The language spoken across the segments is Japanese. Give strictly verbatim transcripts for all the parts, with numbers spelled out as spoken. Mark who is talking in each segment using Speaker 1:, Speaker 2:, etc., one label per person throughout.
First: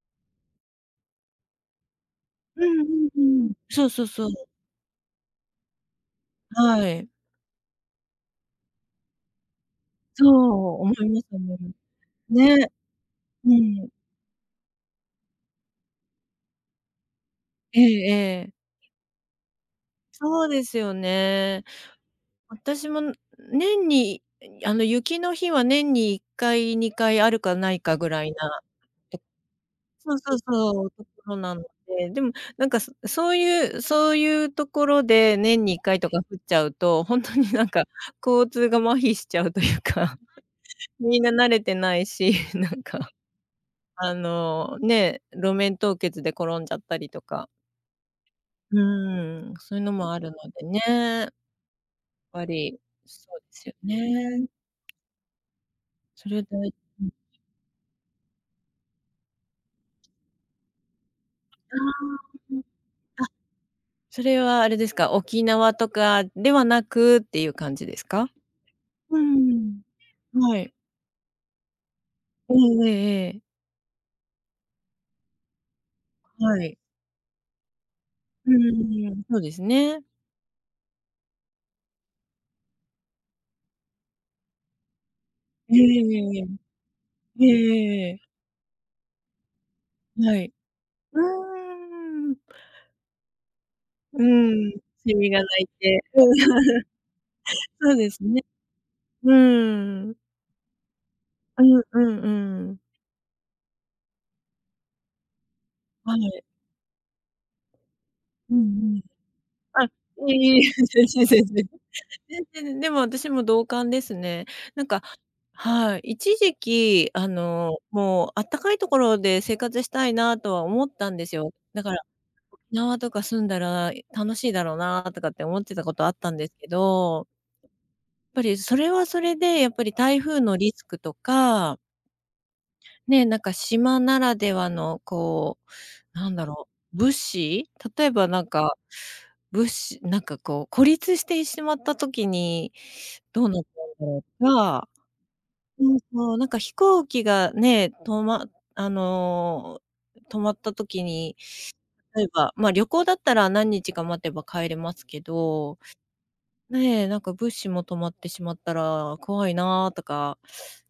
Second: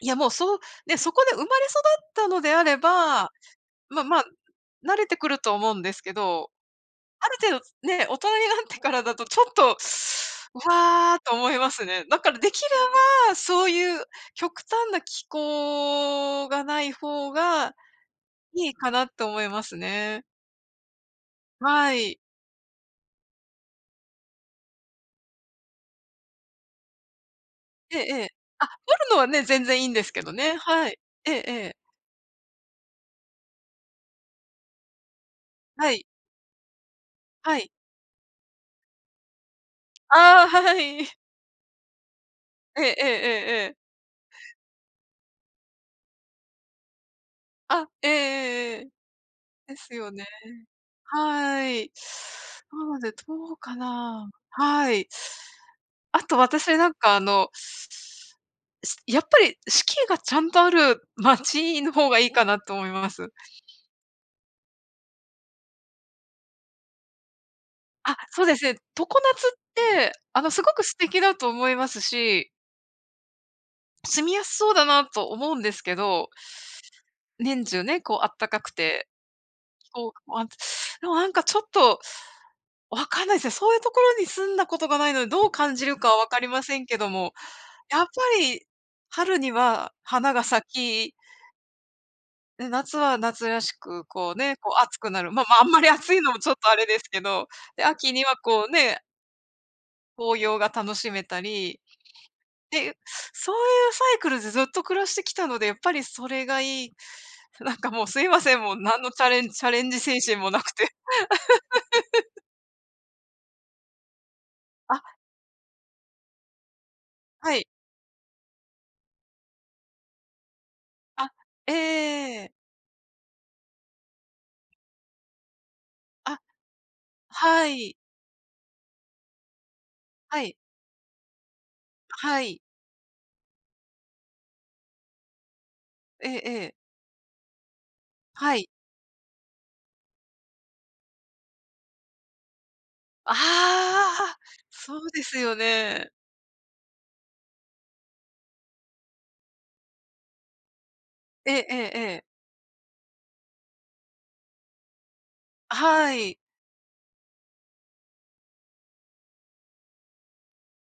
Speaker 1: いや、もう、そう。ね、そこで生まれ育ったのであ
Speaker 2: う
Speaker 1: れ
Speaker 2: んう
Speaker 1: ば、
Speaker 2: んうん。そうそ
Speaker 1: ま
Speaker 2: う
Speaker 1: まあ、
Speaker 2: そう。
Speaker 1: 慣れてくると思うんですけど。
Speaker 2: はい。
Speaker 1: ある程度、ね、大人になってからだと、ちょっと、
Speaker 2: そう、思い
Speaker 1: わあ、
Speaker 2: ます
Speaker 1: と思
Speaker 2: 思い
Speaker 1: い
Speaker 2: ま
Speaker 1: ま
Speaker 2: す。
Speaker 1: すね。だから、できれ
Speaker 2: ね。
Speaker 1: ば、
Speaker 2: う
Speaker 1: そう
Speaker 2: ん。
Speaker 1: いう極端な気候がない方が
Speaker 2: ええええ。
Speaker 1: いいかな、と思いますね。
Speaker 2: そうですよね。
Speaker 1: はい。
Speaker 2: 私も年に、あの、雪の日は、年にいっかい、にかいあるかないか
Speaker 1: ええ
Speaker 2: ぐ
Speaker 1: え
Speaker 2: ら
Speaker 1: え。
Speaker 2: いな
Speaker 1: あ、降る
Speaker 2: [unintelligible]
Speaker 1: の
Speaker 2: と、
Speaker 1: はね、全然いいんです
Speaker 2: そう
Speaker 1: けど
Speaker 2: そう
Speaker 1: ね。
Speaker 2: そ
Speaker 1: は
Speaker 2: う。
Speaker 1: い。え
Speaker 2: そ
Speaker 1: え
Speaker 2: う
Speaker 1: え
Speaker 2: なの
Speaker 1: え。
Speaker 2: で。でも、なんか、そそういうそういうところで、年にいっ
Speaker 1: は
Speaker 2: かい
Speaker 1: い。
Speaker 2: とか降っちゃうと、本当に
Speaker 1: は
Speaker 2: なん
Speaker 1: い。
Speaker 2: か、交通が麻痺しちゃうというか。
Speaker 1: ああ、はは い。
Speaker 2: みんな慣れてないし、なん
Speaker 1: ええええ
Speaker 2: か。
Speaker 1: ええええ。
Speaker 2: あの、ね、路面凍結で転んじゃったりとか。
Speaker 1: あ。ええ
Speaker 2: う
Speaker 1: ええええ。
Speaker 2: ーん。そ
Speaker 1: で
Speaker 2: ういうの
Speaker 1: すよ
Speaker 2: もあ
Speaker 1: ね。
Speaker 2: るのでね。
Speaker 1: はい。
Speaker 2: っぱり
Speaker 1: なので、
Speaker 2: そうで
Speaker 1: どう
Speaker 2: す
Speaker 1: か
Speaker 2: よ
Speaker 1: な。
Speaker 2: ね。
Speaker 1: はい。あ
Speaker 2: そ
Speaker 1: と
Speaker 2: れで
Speaker 1: 私、なん
Speaker 2: うん。
Speaker 1: かあのしやっぱり、四季がちゃんとある
Speaker 2: あ
Speaker 1: 街の方が
Speaker 2: あ、
Speaker 1: いいか
Speaker 2: う
Speaker 1: な
Speaker 2: ん。
Speaker 1: と思いま
Speaker 2: あ、
Speaker 1: す。
Speaker 2: それはあれですか。沖縄とかではなく、ていう感じです
Speaker 1: あ、
Speaker 2: か？
Speaker 1: そうですね。常
Speaker 2: う
Speaker 1: 夏っ
Speaker 2: ん。
Speaker 1: て、あの、
Speaker 2: は
Speaker 1: す
Speaker 2: い。
Speaker 1: ごく素敵だと思いますし
Speaker 2: ええええええ。
Speaker 1: 住みやすそうだな、と思うんですけど。
Speaker 2: はい。
Speaker 1: 年中ね、こう、あった
Speaker 2: う
Speaker 1: かく
Speaker 2: ん
Speaker 1: て。
Speaker 2: うん。そうです
Speaker 1: 気
Speaker 2: ね。
Speaker 1: 候あ、でもなんかちょっと、分かんないですね。そういうところに住んだことがないので、どう
Speaker 2: え
Speaker 1: 感
Speaker 2: え
Speaker 1: じるかは
Speaker 2: え
Speaker 1: 分かりませんけども。
Speaker 2: えええええ。ええ。ええ
Speaker 1: やっ
Speaker 2: えええ
Speaker 1: ぱ
Speaker 2: え。
Speaker 1: り、春には花
Speaker 2: は
Speaker 1: が
Speaker 2: い。
Speaker 1: 咲き
Speaker 2: うーん。
Speaker 1: で、夏は夏らしく、
Speaker 2: う
Speaker 1: こうね、こ
Speaker 2: ん。
Speaker 1: う暑く
Speaker 2: セ
Speaker 1: な
Speaker 2: ミ
Speaker 1: る、
Speaker 2: が
Speaker 1: まあ
Speaker 2: 鳴
Speaker 1: まあ、あ
Speaker 2: い
Speaker 1: んまり
Speaker 2: て。
Speaker 1: 暑
Speaker 2: う
Speaker 1: い
Speaker 2: ん。
Speaker 1: のも、ちょっとあれですけど。で、
Speaker 2: そうで
Speaker 1: 秋
Speaker 2: す
Speaker 1: には
Speaker 2: ね。
Speaker 1: こうね。
Speaker 2: うーん。
Speaker 1: 紅葉が楽しめた
Speaker 2: う
Speaker 1: り。
Speaker 2: んうんう
Speaker 1: っ
Speaker 2: ん。
Speaker 1: ていう、そういうサイクルでずっと暮らしてきたので、やっぱり
Speaker 2: は
Speaker 1: そ
Speaker 2: い。
Speaker 1: れがいい。そ、なんかもう、すいま
Speaker 2: う
Speaker 1: せ
Speaker 2: ん
Speaker 1: ん。もう、
Speaker 2: う
Speaker 1: 何
Speaker 2: ん。
Speaker 1: のチャレンチャレ
Speaker 2: あ、
Speaker 1: ンジ精
Speaker 2: いえ
Speaker 1: 神も
Speaker 2: いえ
Speaker 1: な
Speaker 2: いえ。
Speaker 1: くて。
Speaker 2: 全然全然、全然全でも、私も同感ですね。なんか
Speaker 1: あ。
Speaker 2: はい。一時期あ
Speaker 1: はい。
Speaker 2: の、もう、あったかいところで、生活したいなとは思ったんで
Speaker 1: あ、
Speaker 2: すよ。
Speaker 1: ええ
Speaker 2: だから、
Speaker 1: ええええ。
Speaker 2: 縄とか住んだら楽しいだろうな、とかって思ってたことあったん
Speaker 1: あ。
Speaker 2: ですけど。
Speaker 1: はい。
Speaker 2: やっぱりそれはそれで、やっぱり台風
Speaker 1: はい。
Speaker 2: のリスクとか
Speaker 1: あ、はい。
Speaker 2: ねえ、なんか島ならではの、こう、
Speaker 1: え
Speaker 2: なん
Speaker 1: え
Speaker 2: だ
Speaker 1: え
Speaker 2: ろ
Speaker 1: え。
Speaker 2: う。物資。例えばなん
Speaker 1: はい。
Speaker 2: か、物資なんかこう、孤立して、いしまった時に、
Speaker 1: あ
Speaker 2: どうなっちゃうんだろう
Speaker 1: あ。
Speaker 2: とか。
Speaker 1: そうですよ
Speaker 2: うん、
Speaker 1: ね。
Speaker 2: そう。なんか飛行機がね、止まあの、止まった時に、
Speaker 1: ええええええ。
Speaker 2: 例えば、ま、旅行だったら、何日か待てば帰れますけ
Speaker 1: あ、
Speaker 2: ど。
Speaker 1: はい。
Speaker 2: ねえ、なんか、物資も止まってしまったら怖いな、とか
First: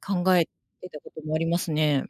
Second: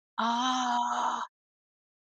Speaker 2: 考えてたこ
Speaker 1: あ
Speaker 2: と
Speaker 1: あ。
Speaker 2: もありますね。